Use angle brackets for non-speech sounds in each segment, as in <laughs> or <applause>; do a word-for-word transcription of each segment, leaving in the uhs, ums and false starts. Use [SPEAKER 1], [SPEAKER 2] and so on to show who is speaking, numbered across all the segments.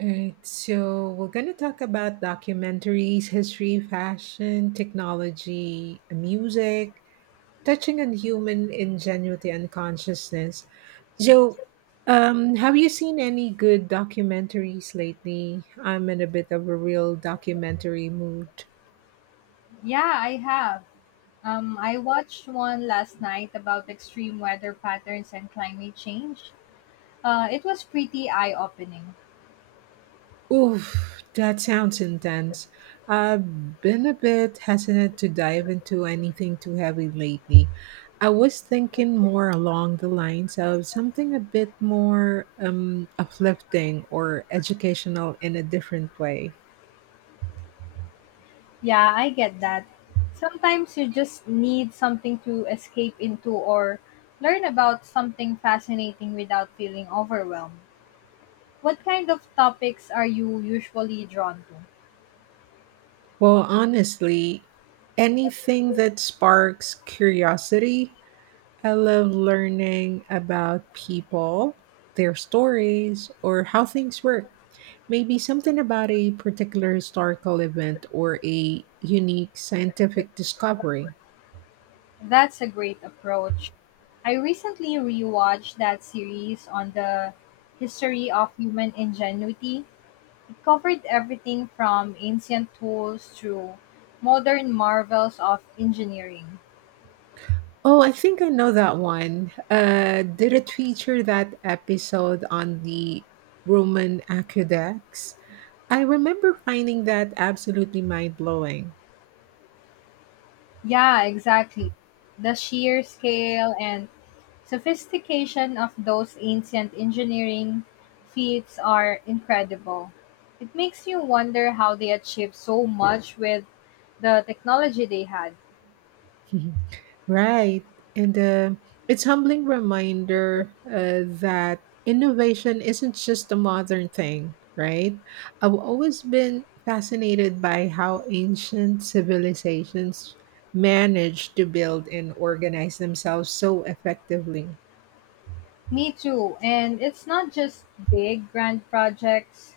[SPEAKER 1] All right, so we're going to talk about documentaries, history, fashion, technology, music, touching on human ingenuity and consciousness. So, um, have you seen any good documentaries lately? I'm in a bit of a real documentary mood.
[SPEAKER 2] Yeah, I have. Um, I watched one last night about extreme weather patterns and climate change. Uh, it was pretty eye opening.
[SPEAKER 1] Oof, that sounds intense. I've been a bit hesitant to dive into anything too heavy lately. I was thinking more along the lines of something a bit more um, uplifting or educational in a different way.
[SPEAKER 2] Yeah, I get that. Sometimes you just need something to escape into or learn about something fascinating without feeling overwhelmed. What kind of topics are you usually drawn to?
[SPEAKER 1] Well, honestly, anything that sparks curiosity. I love learning about people, their stories, or how things work. Maybe something about a particular historical event or a unique scientific discovery.
[SPEAKER 2] That's a great approach. I recently rewatched that series on the history of human ingenuity. It covered everything from ancient tools to modern marvels of engineering.
[SPEAKER 1] Oh, I think I know that one. Uh, did it feature that episode on the Roman aqueducts? I remember finding that absolutely mind blowing.
[SPEAKER 2] Yeah, exactly. The sheer scale and sophistication of those ancient engineering feats are incredible. It makes you wonder how they achieved so much with the technology they had.
[SPEAKER 1] <laughs> Right. And uh, it's humbling reminder uh, that innovation isn't just a modern thing, right? I've always been fascinated by how ancient civilizations managed to build and organize themselves so effectively.
[SPEAKER 2] Me too. And it's not just big, grand projects,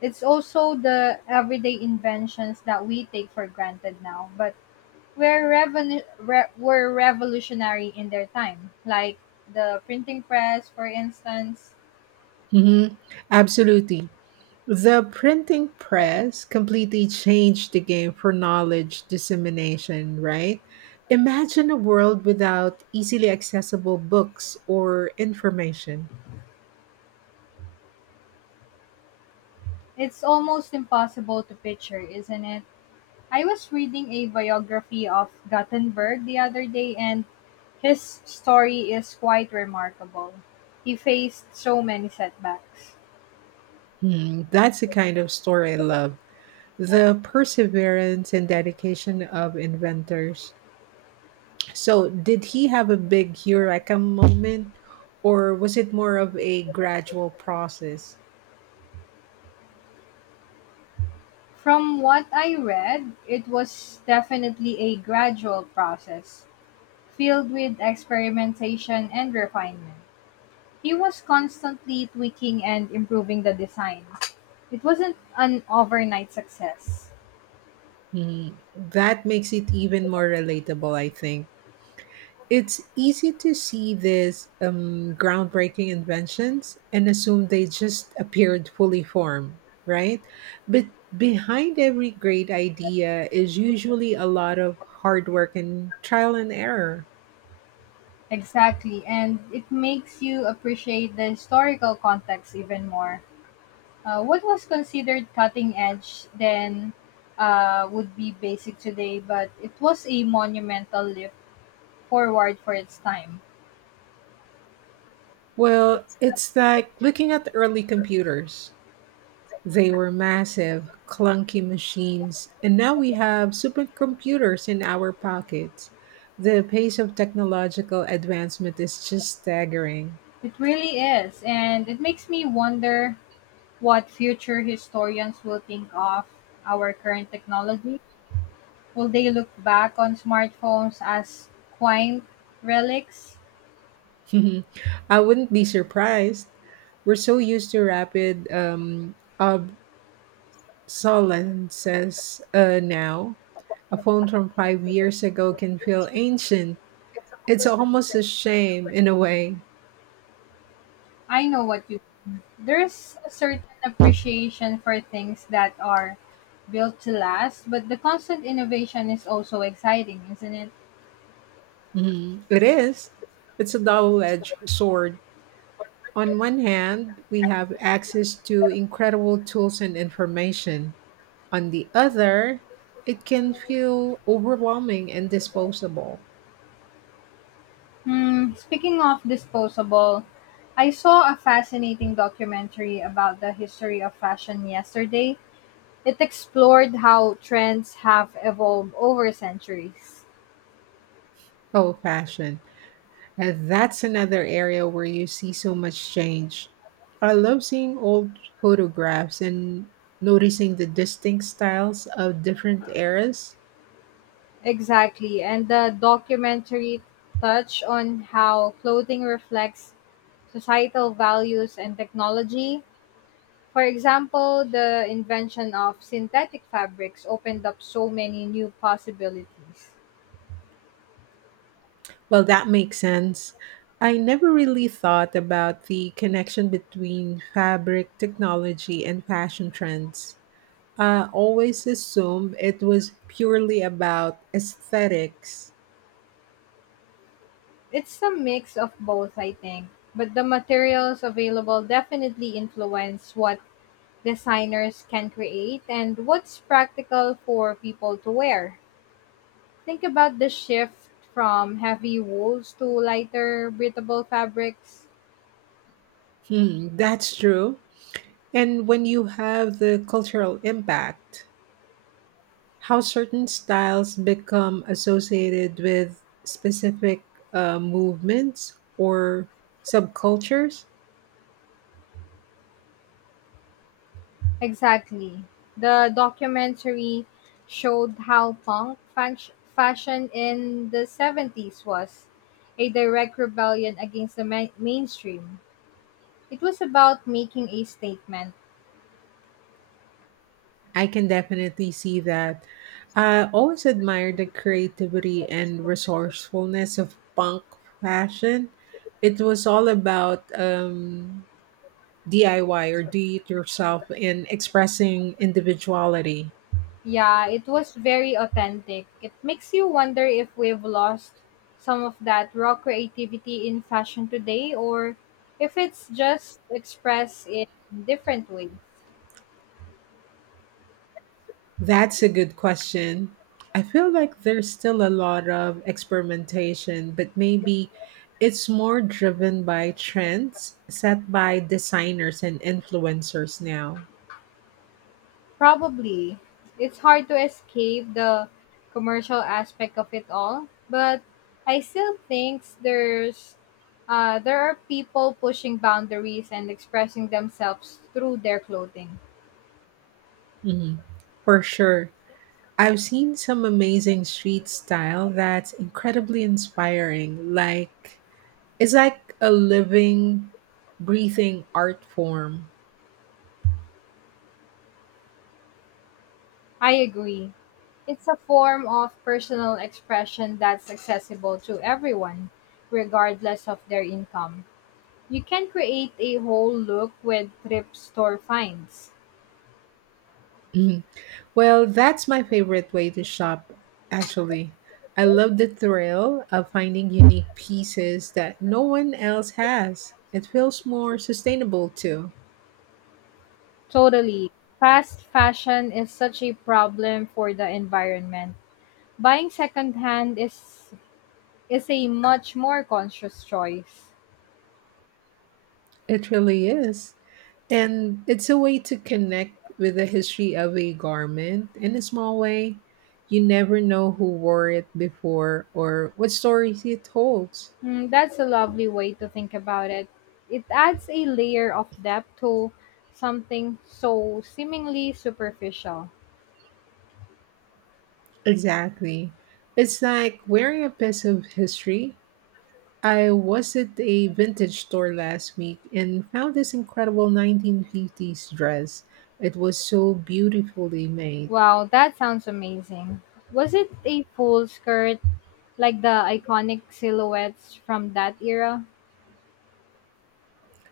[SPEAKER 2] it's also the everyday inventions that we take for granted now. But were, revolu- re- were revolutionary in their time, like the printing press, for instance.
[SPEAKER 1] Mhm. Absolutely. The printing press completely changed the game for knowledge dissemination, right? Imagine a world without easily accessible books or information.
[SPEAKER 2] It's almost impossible to picture, isn't it? I was reading a biography of Gutenberg the other day, and his story is quite remarkable. He faced so many setbacks.
[SPEAKER 1] Hmm, that's the kind of story I love. The perseverance and dedication of inventors. So, did he have a big eureka moment, or was it more of a gradual process?
[SPEAKER 2] From what I read, it was definitely a gradual process, filled with experimentation and refinement. He was constantly tweaking and improving the design. It wasn't an overnight success.
[SPEAKER 1] Hmm, that makes it even more relatable, I think. It's easy to see these um, groundbreaking inventions and assume they just appeared fully formed, right? But behind every great idea is usually a lot of hard work and trial and error.
[SPEAKER 2] Exactly, and it makes you appreciate the historical context even more. Uh, what was considered cutting edge then uh, would be basic today, but it was a monumental leap forward for its time.
[SPEAKER 1] Well, it's like looking at the early computers. They were massive, clunky machines, and now we have supercomputers in our pockets. The pace of technological advancement is just staggering.
[SPEAKER 2] It really is, and it makes me wonder what future historians will think of our current technology. Will they look back on smartphones as quaint relics?
[SPEAKER 1] <laughs> I wouldn't be surprised. We're so used to rapid um, obsolescence uh, now. A phone from five years ago can feel ancient. It's almost a shame in a way.
[SPEAKER 2] I know what you, there's a certain appreciation for things that are built to last, but the constant innovation is also exciting, isn't it?
[SPEAKER 1] Mhm. It is. It's a double edged sword. On one hand, we have access to incredible tools and information. On the other, it can feel overwhelming and disposable.
[SPEAKER 2] Hmm, speaking of disposable, I saw a fascinating documentary about the history of fashion yesterday. It explored how trends have evolved over centuries.
[SPEAKER 1] Oh, fashion. Uh, that's another area where you see so much change. I love seeing old photographs and noticing the distinct styles of different eras.
[SPEAKER 2] Exactly. And the documentary touched on how clothing reflects societal values and technology. For example, the invention of synthetic fabrics opened up so many new possibilities.
[SPEAKER 1] Well, that makes sense. I never really thought about the connection between fabric technology and fashion trends. I always assumed it was purely about aesthetics.
[SPEAKER 2] It's a mix of both, I think, but the materials available definitely influence what designers can create and what's practical for people to wear. Think about the shift from heavy wools to lighter, breathable fabrics.
[SPEAKER 1] Hmm, that's true. And when you have the cultural impact, how certain styles become associated with specific uh, movements or subcultures.
[SPEAKER 2] Exactly. The documentary showed how punk fash- fashion in the seventies was a direct rebellion against the ma- mainstream. It was about making a statement.
[SPEAKER 1] I can definitely see that. I always admired the creativity and resourcefulness of punk fashion. It was all about um, D I Y or do it yourself and expressing individuality.
[SPEAKER 2] Yeah, it was very authentic. It makes you wonder if we've lost some of that raw creativity in fashion today or if it's just expressed in different ways.
[SPEAKER 1] That's a good question. I feel like there's still a lot of experimentation, but maybe it's more driven by trends set by designers and influencers now.
[SPEAKER 2] Probably. It's hard to escape the commercial aspect of it all, but I still think there's uh, there are people pushing boundaries and expressing themselves through their clothing.
[SPEAKER 1] Mhm. For sure. I've seen some amazing street style that's incredibly inspiring. Like it's like a living, breathing art form. <laughs>
[SPEAKER 2] I agree. It's a form of personal expression that's accessible to everyone, regardless of their income. You can create a whole look with thrift store finds.
[SPEAKER 1] Mhm. Well, that's my favorite way to shop actually. I love the thrill of finding unique pieces that no one else has. It feels more sustainable too.
[SPEAKER 2] Totally. Fast fashion is such a problem for the environment. Buying secondhand is is a much more conscious choice.
[SPEAKER 1] It really is. And it's a way to connect with the history of a garment in a small way. You never know who wore it before or what stories it holds.
[SPEAKER 2] Mm, that's a lovely way to think about it. It adds a layer of depth to something so seemingly superficial.
[SPEAKER 1] Exactly. It's like wearing a piece of history. I was at a vintage store last week and found this incredible nineteen fifties dress. It was so beautifully made.
[SPEAKER 2] Wow, that sounds amazing. Was it a full skirt like the iconic silhouettes from that era?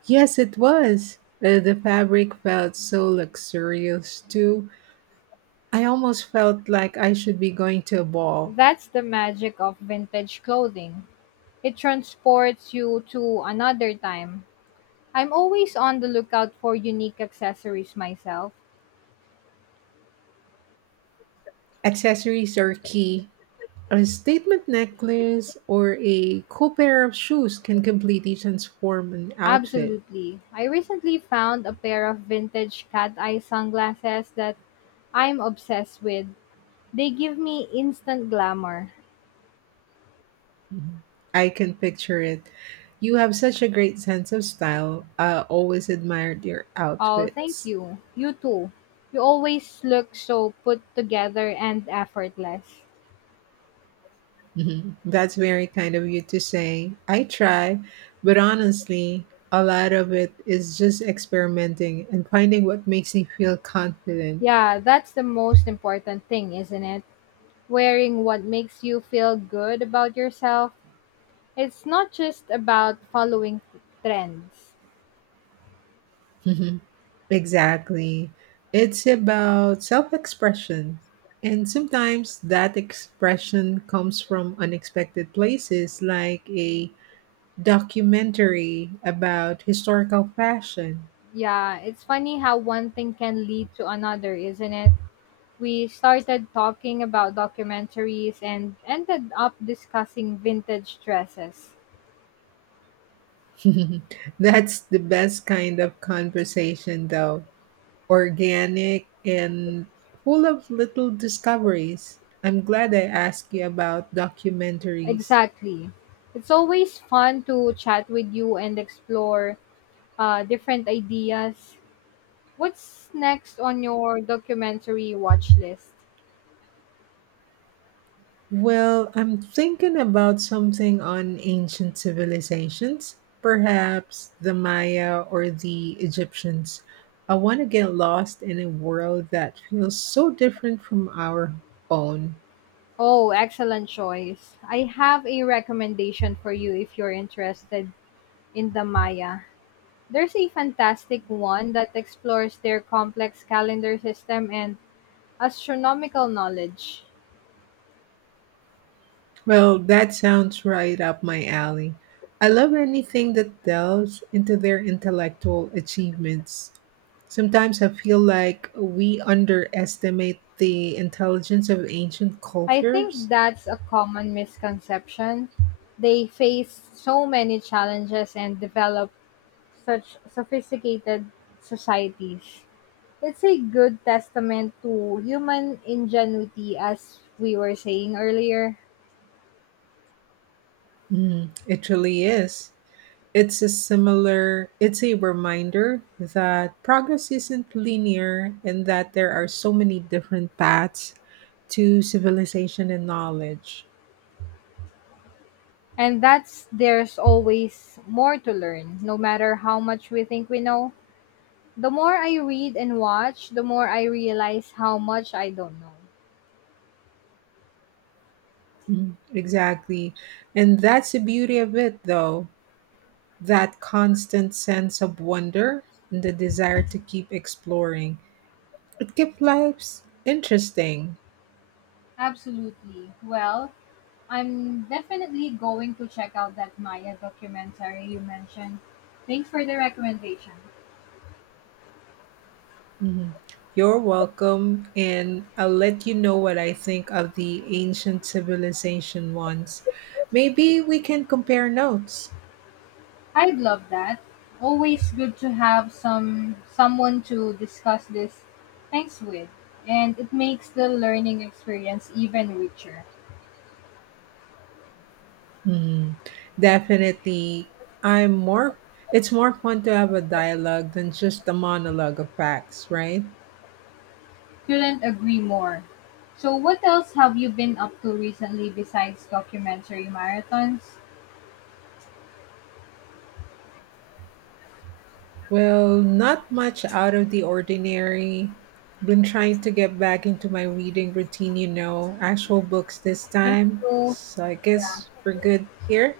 [SPEAKER 1] Yes, it was. Uh, the fabric felt so luxurious too. I almost felt like I should be going to a ball.
[SPEAKER 2] That's the magic of vintage clothing. It transports you to another time. I'm always on the lookout for unique accessories myself.
[SPEAKER 1] Accessories are key. A statement necklace or a cool pair of shoes can completely transform an outfit.
[SPEAKER 2] Absolutely. I recently found a pair of vintage cat eye sunglasses that I'm obsessed with. They give me instant glamour.
[SPEAKER 1] Mhm. I can picture it. You have such a great sense of style. I always admired your
[SPEAKER 2] Oh, thank
[SPEAKER 1] outfits.
[SPEAKER 2] you. You too. You always look so put together and effortless.
[SPEAKER 1] Mhm. That's very kind of you to say. I try, but honestly, a lot of it is just experimenting and finding what makes me feel confident.
[SPEAKER 2] Yeah, that's the most important thing, isn't it? Wearing what makes you feel good about yourself. It's not just about following trends.
[SPEAKER 1] <laughs> Exactly. It's about self expression. And sometimes that expression comes from unexpected places, like a documentary about historical fashion.
[SPEAKER 2] Yeah, it's funny how one thing can lead to another, isn't it? We started talking about documentaries and ended up discussing vintage dresses.
[SPEAKER 1] <laughs> That's the best kind of conversation, though organic and full of little discoveries. I'm glad I asked you about documentaries.
[SPEAKER 2] Exactly. It's always fun to chat with you and explore uh, different ideas. What's next on your documentary watch list?
[SPEAKER 1] Well, I'm thinking about something on ancient civilizations, perhaps the Maya or the Egyptians. I want to get lost in a world that feels so different from our own.
[SPEAKER 2] Oh, excellent choice. I have a recommendation for you if you're interested in the Maya. There's a fantastic one that explores their complex calendar system and astronomical knowledge.
[SPEAKER 1] Well, that sounds right up my alley. I love anything that delves into their intellectual achievements. Sometimes I feel like we underestimate the intelligence of ancient
[SPEAKER 2] I think
[SPEAKER 1] cultures.
[SPEAKER 2] that's a common misconception. They face so many challenges and develop such sophisticated societies. It's a good testament to human ingenuity, as we were saying earlier.
[SPEAKER 1] Mm, it really is. It's a similar, it's a reminder that progress isn't linear and that there are so many different paths to civilization and knowledge.
[SPEAKER 2] And that's, there's always more to learn, no matter how much we think we know. The more I read and watch, the more I realize how much I don't know.
[SPEAKER 1] Mhm. Exactly. And that's the beauty of it, though, that constant sense of wonder and the desire to keep exploring. It keeps lives interesting.
[SPEAKER 2] Absolutely. Well, I'm definitely going to check out that Maya documentary you mentioned. Thanks for the recommendation.
[SPEAKER 1] Mhm. You're welcome, and I'll let you know what I think of the ancient civilization ones. Maybe we can compare notes.
[SPEAKER 2] I'd love that. Always good to have some someone to discuss this thanks with, and it makes the learning experience even richer.
[SPEAKER 1] Mhm. Definitely, I'm more. It's more fun to have a dialogue than just a monologue of facts, right?
[SPEAKER 2] Couldn't agree more. So what else have you been up to recently besides documentary marathons?
[SPEAKER 1] Well, not much out of the ordinary. Been trying to get back into my reading routine, you know, actual books this
[SPEAKER 2] Thank
[SPEAKER 1] time.
[SPEAKER 2] you.
[SPEAKER 1] So I
[SPEAKER 2] Yeah.
[SPEAKER 1] guess we're good here.